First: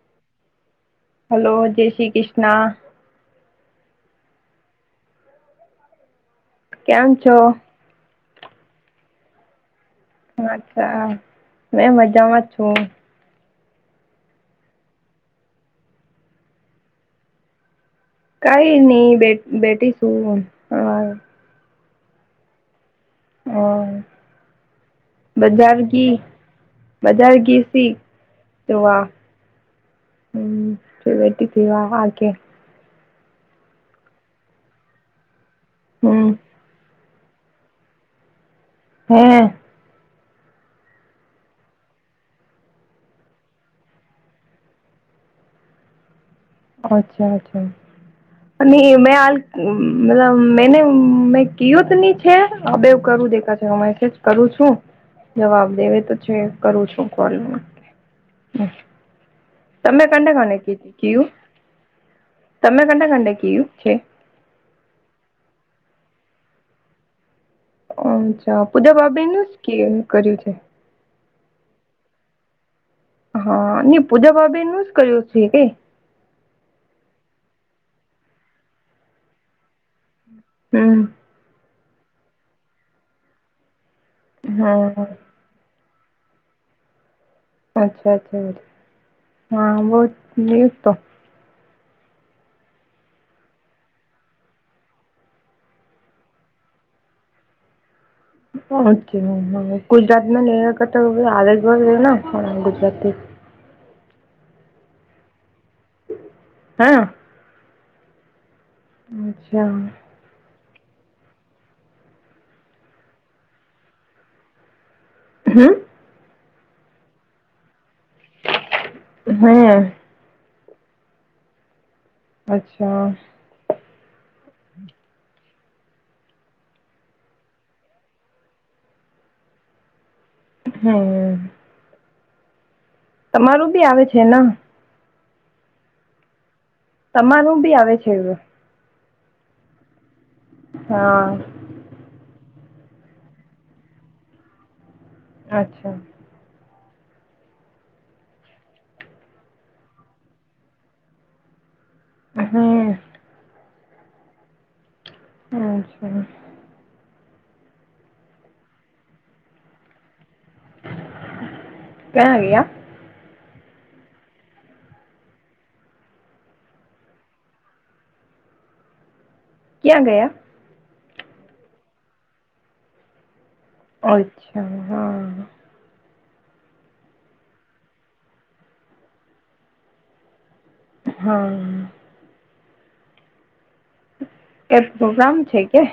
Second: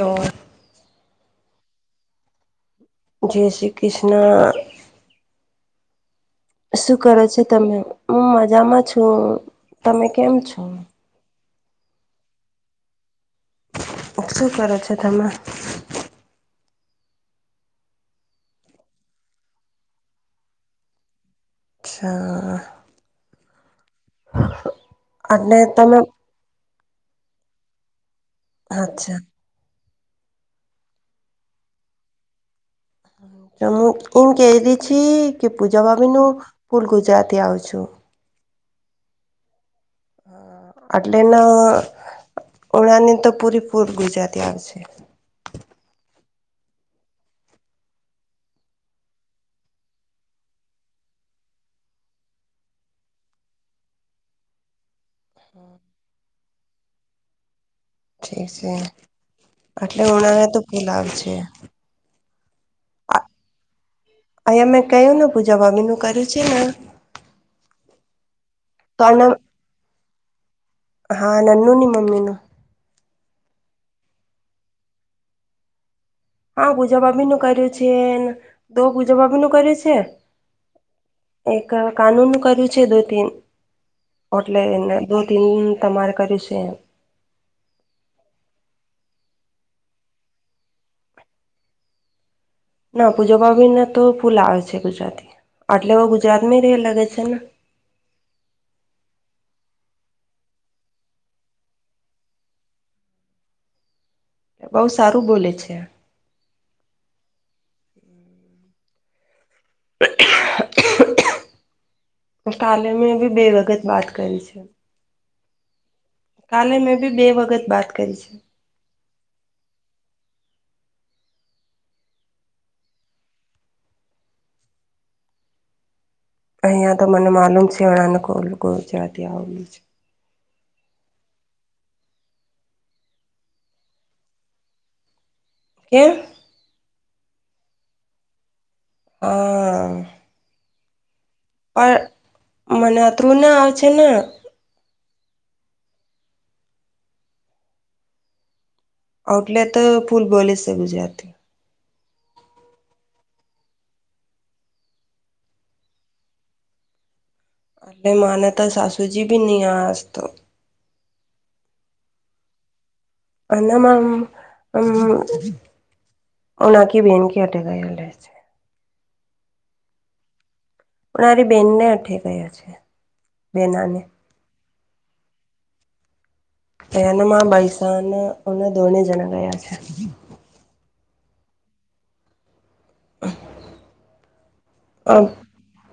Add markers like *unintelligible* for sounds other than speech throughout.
Hello. Hello જય શ્રી કૃષ્ણ જે શ્રી ક્રિષ્ના શું કરો છો તમે? હું મજામાં છું. તમે કેમ છો? અચ્છા મેં મજામાં છું. શું કરો છો તમે? કઈ નહી બે બેઠી છું હા અચ્છા! હ એટલે બજાર તમે ગી બજાર ગીસી અચ્છા! હમ્મ બેઠી *unintelligible* એમકે રી છી પૂજા ભભી નુ હમ ફુલ ગુજરાત અ આવ છુ. હમ હા, અટલે ના ઉણાની, તો પૂરેપૂર ગુજરાતી આવશે અચ્છા, અચ્છા અને મેં હાલ મતલબ મેને મેં કયુંત ની છે, આ બેવ કર શું દેખા મેસેજ કરું છુ, જવાબ દેવે તો છે, કરુ છુ કોલ ઠીક છે. એટલે તમે કને હણા હ કને તો કીધી કેલાવ કયું છે. તમે કંટા કંટા કયું છે અયામે કયો ન પૂછ જવા બીનુ, કરે છેને. અચ્છા પુજા બાબેનું કે કર્યું છે. હા, નનું ની મમ્મીનુ હા, પૂજા બાબેનુ જ કર્યું છે, કઈ હા, પૂજાબભીનુ કર્યું છેને, દો પૂજા ભભી નું કર્યુ છે. હમ્મ એક કાનૂન કર્યુ છે, દો તન એટલે એને હા દોન તમારે કર છે, એમ અચ્છા, અચ્છા બ હા બહ તો ના પૂજો પર્વીવી ના તો ફૂલા આવે છે, ગુજરાતી આટલે હ ગુજરાતમાં રે લગે છેને. ગુજરાત, મે લ તો આ એક વાર ગુજરાતથી. *inaudible* બઉુ સારું બોલે છે. હા અચ્છા *unintelligible* ટાલે મે બી બે વખત વાત કરી છે. હમ્મ કાલે મેં ભી બે વગત બાત. હમ. અચ્છા. અહિયાંયા તો મને માલુમ છે અણાચવાતી આવું છે. હમ. તમારું બી આવે છે ના. કે્યા. તમારું બી આવે છે એવું. હા હા પ મને ત્રુંના આવ છે. અચ્છા આઉટલે તો ફૂલ બોલે છે, ગજથી હમ્મ અચ્છા અલે માને તો સાસુજી, બી ન આસતો કણ ગયા અમમ હમ્મ ઓનાકી, બેન ક હટે ગાયલ રહેશે ક્યાં ગયા પણ મારી બેનને અઠે ગયા છે. બેનાને અચ્છા, હા એનમાં બૈસાાન ધોણે જણા ગયા છે. હા. *inaudible* કઈ પ્રોગ્રામ છે કે.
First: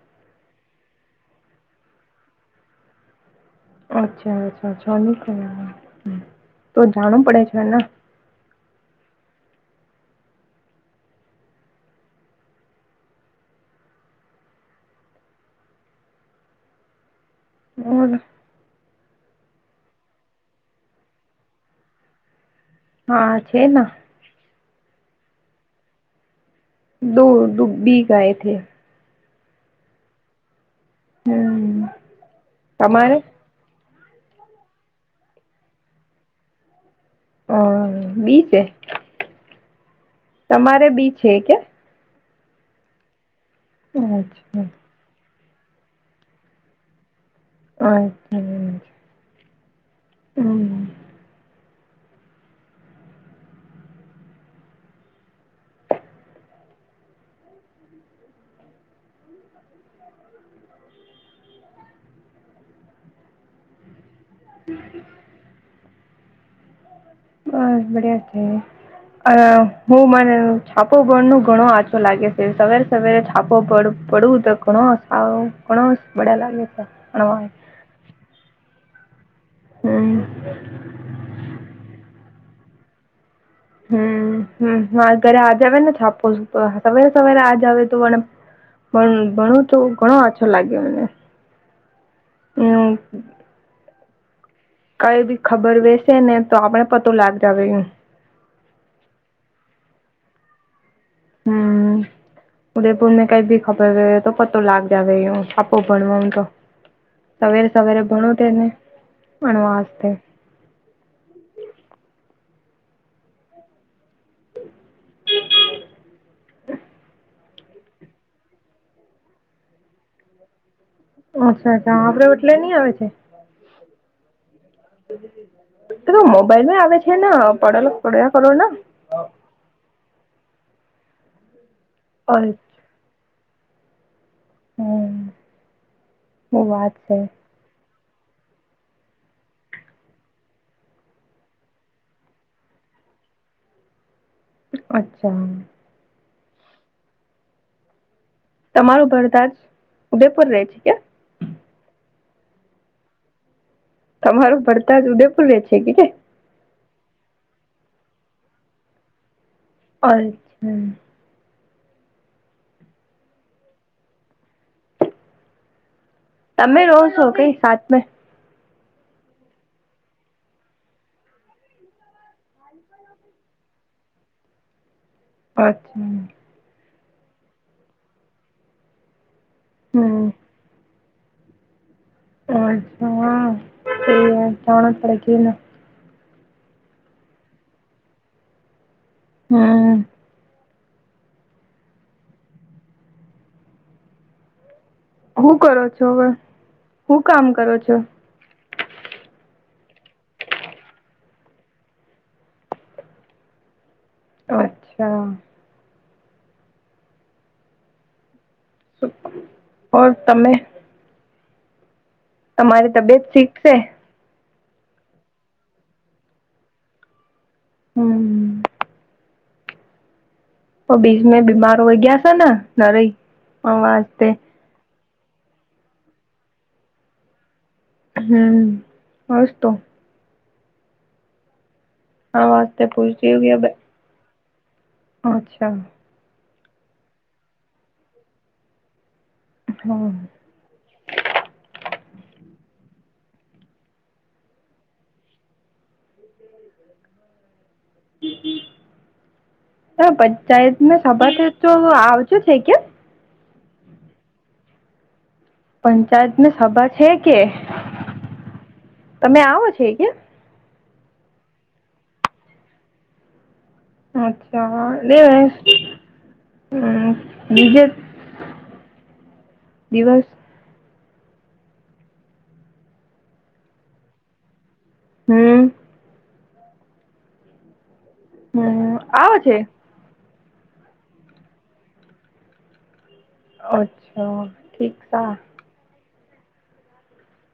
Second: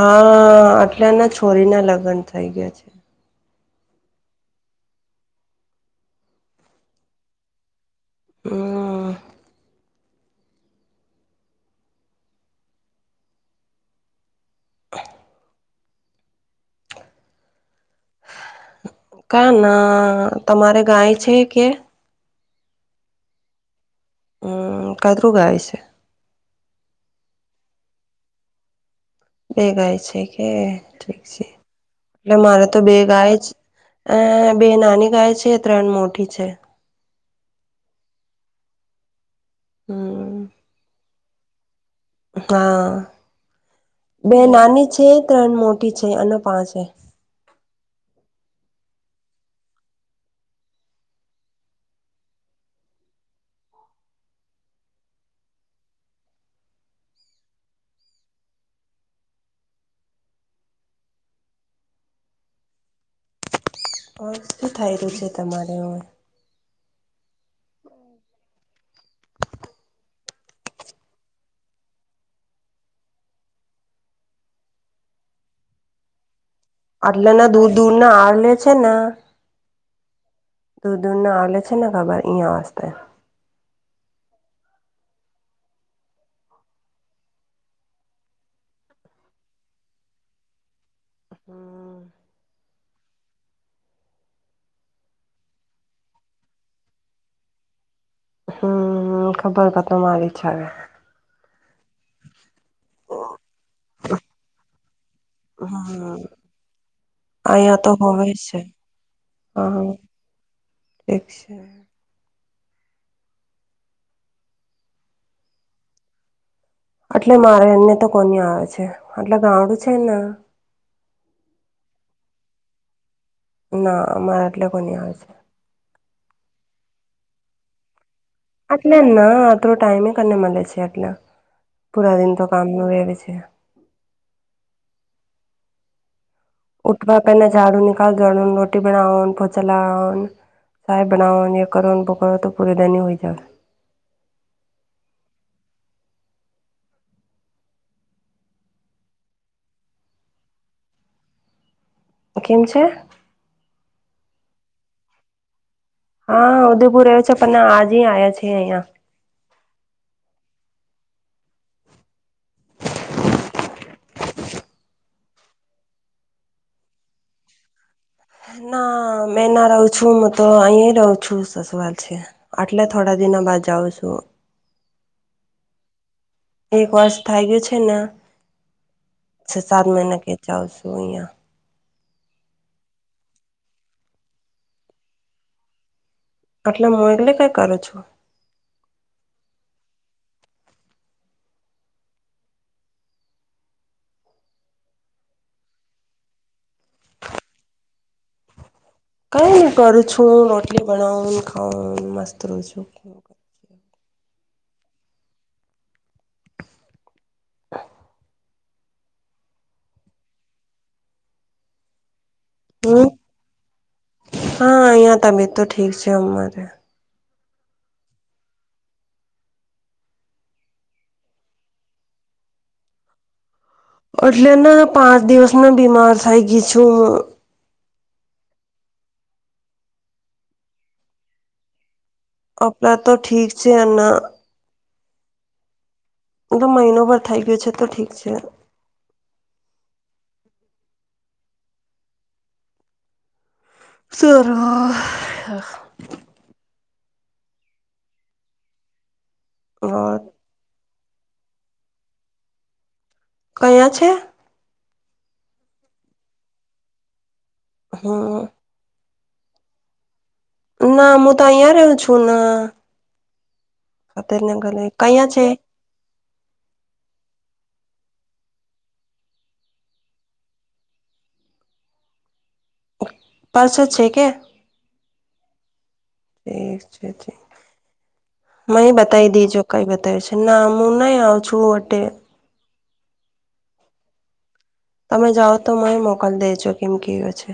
હા આટલાના છોરીના લગ્ન થઈ ગયા છે. અચ્છા અચ્છાછા *unintelligible* તો જાણું પડે છેને. હમ. ઓર. ક ના તમારે ગાય છે કે. હા છે ને. કત રો ગાય સે. દો ડુબી ગાએ થે. બે ગાય છે કે ઠીક છે હમ એટલે મારે તો બે તમારે ગાય જ. અ બે નાની ગાય છે ત્રણ મોઠી છે. હ બીજે. હમ તમારે બી છે કે. હા અચ્છા બે અચ્છા અચ્છા. નાની છે. ત્રણ મોટી છે અને પાંચ હે. *unintelligible* *inaudible* શું થાય રહ્યું છે. તમારે ઓર હ બળિયા છે. અ હું મારેરૂ છાપો પડનો ઘણો આચો લાગે છે. સવારે સવારે છાપો પડ પડવું તો ઘણો આવ ઘણો બડ્યા લાગે. છે આટલે ભણવા ના દૂર દૂર ના આવલે છે ને. હમ દૂર દૂરના આવલે છે. હવાર ની આસપાસ હમ. હ હા ઘરે આ જાવેને છાપો સવેરે સવેરે આ જાવે તો પણ પણ ભણો તો ઘણો આછો લાગ્યો મને. હ *unintelligible* કઈ બી ખબર વેસે ને તો આપણે પતો લાગ જાવે એ. હમ ખબર પતો મારી ઈચ્છા છે. ઉદયપુરને કઈ ભી ખબર ગએ તો પતો લાગ જાવે એવો છાપો હમ ભણવાનું તો. સવેરે અહીયા તો સવેરે હોવે ભણો છે તેને હા અણવાજતે. *unintelligible* એટલે મારે એને તો કોની આવે છે એટલે ગામડું છે ને. અચ્છા અચ્છા આપડે ઓટલે નઈ આવે છે. ના અમારા આટલે કોની આવે છે. તો મોબાઈલ આવે છે ને પડેલો પડ્યા કરો ને અટલે ના અંતરો ટાઈમ ને મળે છે. એટલે પુરા દિન તો કામનું રહે છે. હમ હું વાત છે ઉઠવા પેના ઝાડું નિકાલ જડ રોટી બનાવાનું પોછા લાગવાનું. ચાહ બનવાની ગરમ પકો તો પૂરે દન હોય જવે. અચ્છા તમારું ભરદાજ ઉદેપુર રે છે કે. કેમ છે. તમારું ભડતા જ ઉદેપુર વે છેે કે. હા ઉદયપુર રહ્યો છે પણ આજ આવ્યા છે. અહિયાં અચ્છા. તમે રહો છો કઈ સાતમે ના મેં ના રહું છું હું તો અહી રહું છું. સસવાલ છે આટલે થોડા દિનો બાદ. જાઉ શું. અચ્છા. એક વર્ષ થઈ ગયું છે ને સાત મહિના હમ કેચાવ છું અહિયાં. અચ્છા જા પડે કે ના આટલે હું એટલે કઈ કરું છું. હમ હું કરો છો હવે હું કામ કરો છો. કઈ કરું છું રોટલી બનાવું ખઉ મસ્ત રું છું. *inaudible* અચ્છા. ઓર તમે. તમારી હમ તબિયત શીખશે. હા અહિયાં તબિયત તો ઠીક છે અમારે. હમ તો બીજ મે બીમાર હોય ગયા તા ને નરે અ વાજતે. એટલે ને પાંચ દિવસમાં બીમાર થઈ ગઈ છું. હમ હસ તો. આ વાસ્તે અપરા તો પૂછતી ઠીક છે, કે અંના અચ્છા. એતો મહિનો પણ થઈ ગયો છે, તો ઠીક છે. હમ. સરા. હ પંચાયત *unintelligible* તો આવજો છે કેમ કયા છે. પંચાયતની સભા છે કે હા. તમે આવો છે, ક્યા ના હું તો અહિયા રેહુ છું ના ખાતરનગર અચ્છા કયા લેવે છે હમ બીજે દિવસ પરસો છે કે હમ ઠીક છે ઠીહી હમ મારી બતાઈ આવે છે દીજો કઈ બતાવે છે. ના હું નહી આવઉ છું વટે. અચ્છા. ઠીક તમે સા જાઓ તો મય મોકલ દેજો કેમ કે એવા છે.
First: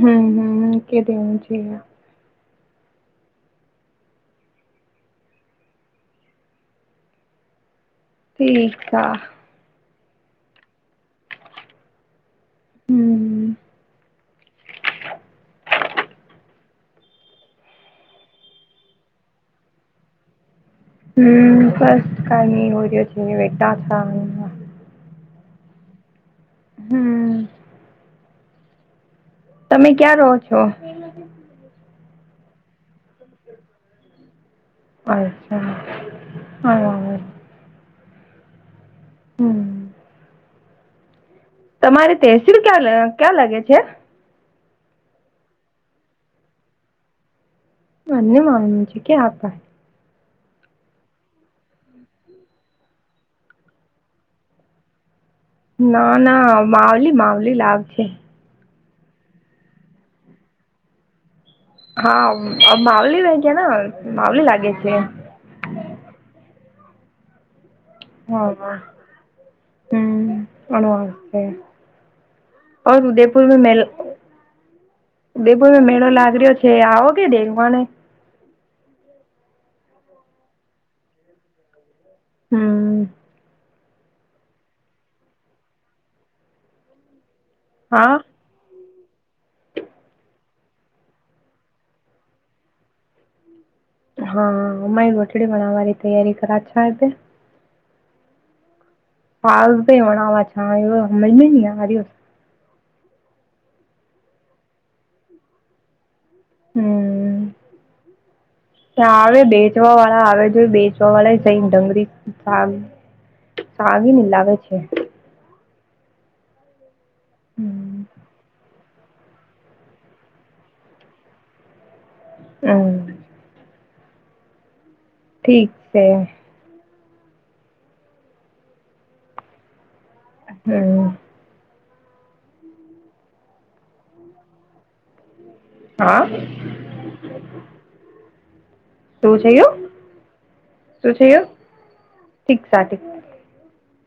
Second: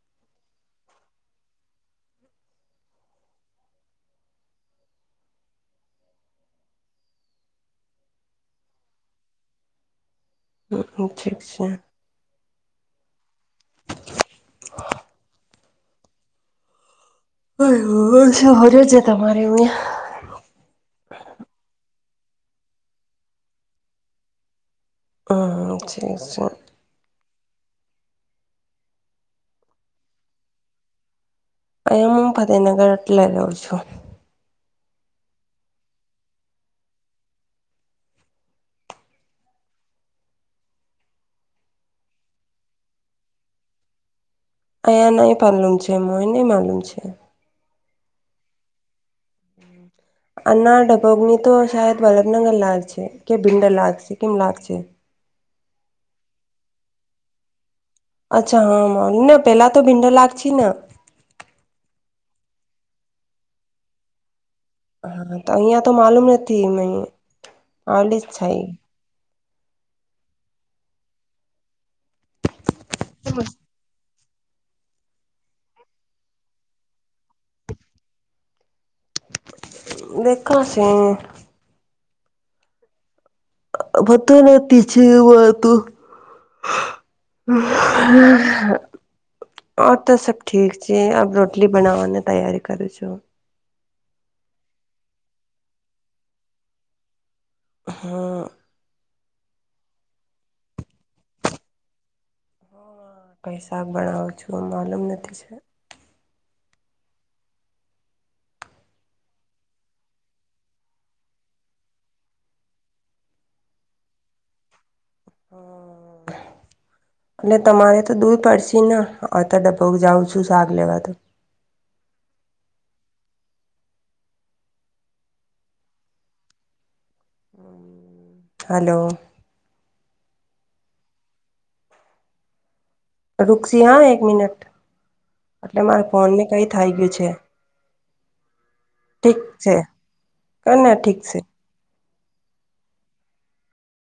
હમ હમ કે દેવું છે. ઠીક બા હ અચ્છા છે. હમ. હ શું હોર્યો છે, તમારે અવે હમ *unintelligible* છે ને *unintelligible* હમ છે. હમ. તમે ક્યાં રહો છો? અહિ અમ ફતેહનગર એટલે રેવ છું. અચ્છા હ હમ. તમારી તહેસીલ ક્યાં ક્યા લાગે છે. અહીંયા નહી પાલુમ છે, મો એ નહી માલુમ છે. મને મામ છે કે આપા આના ડભોગની તો શાયદ વલભનગર લાગ છે, કે ભીંડલ લાગશે કેમ લાગશે *inaudible* ના ના માવલી માવલી લાવ અચ્છા હા મને પેલા તો ભીંડા લાગ છી ના હા માવલી લાગે માવલી લાગે છે હા તો અહિયાં તો માલુમ નથી આવલી જ છે. હા હમ અવા ઉદયપુર મે મેલ ઉદેપુરમાં મેળો લાગી રહ્યો છે, આવો કે દેવાને દેખો શી હમ. મનતો નતી છે વાતું હા *inaudible* અ તો સબ ઠીક છે, અબ રોટલી બનાવાની તૈયારી કરું છું. હા અમારી રોટડી બનાવાની તૈયારી કરા છે. હમ્મ. ફાલ તો હોણા છા હમજમેં નહી આ રયો. સાંભળવા છું એ માલુમ નથી છે. હમ્મ ત્યા આવે બેચવા વાળા આવે જોઈ બેચવા વાળા જઈને ડંગરી સાગી ની લાવે છે. અને હમ તમારે તો દૂર પડશે ના આતો ડબ્બો જાઉં છું શાક લેવા તો. હમ્મ ઠીક છે. હલો હમ્મ રૂકજી હા એક મિનટ એટલે મારા હા ફોનને કઈ થઈ ગયું છે. શું ઠીક થયુ છે કને શું ઠીક છે છેું ઠીક સા ઠીક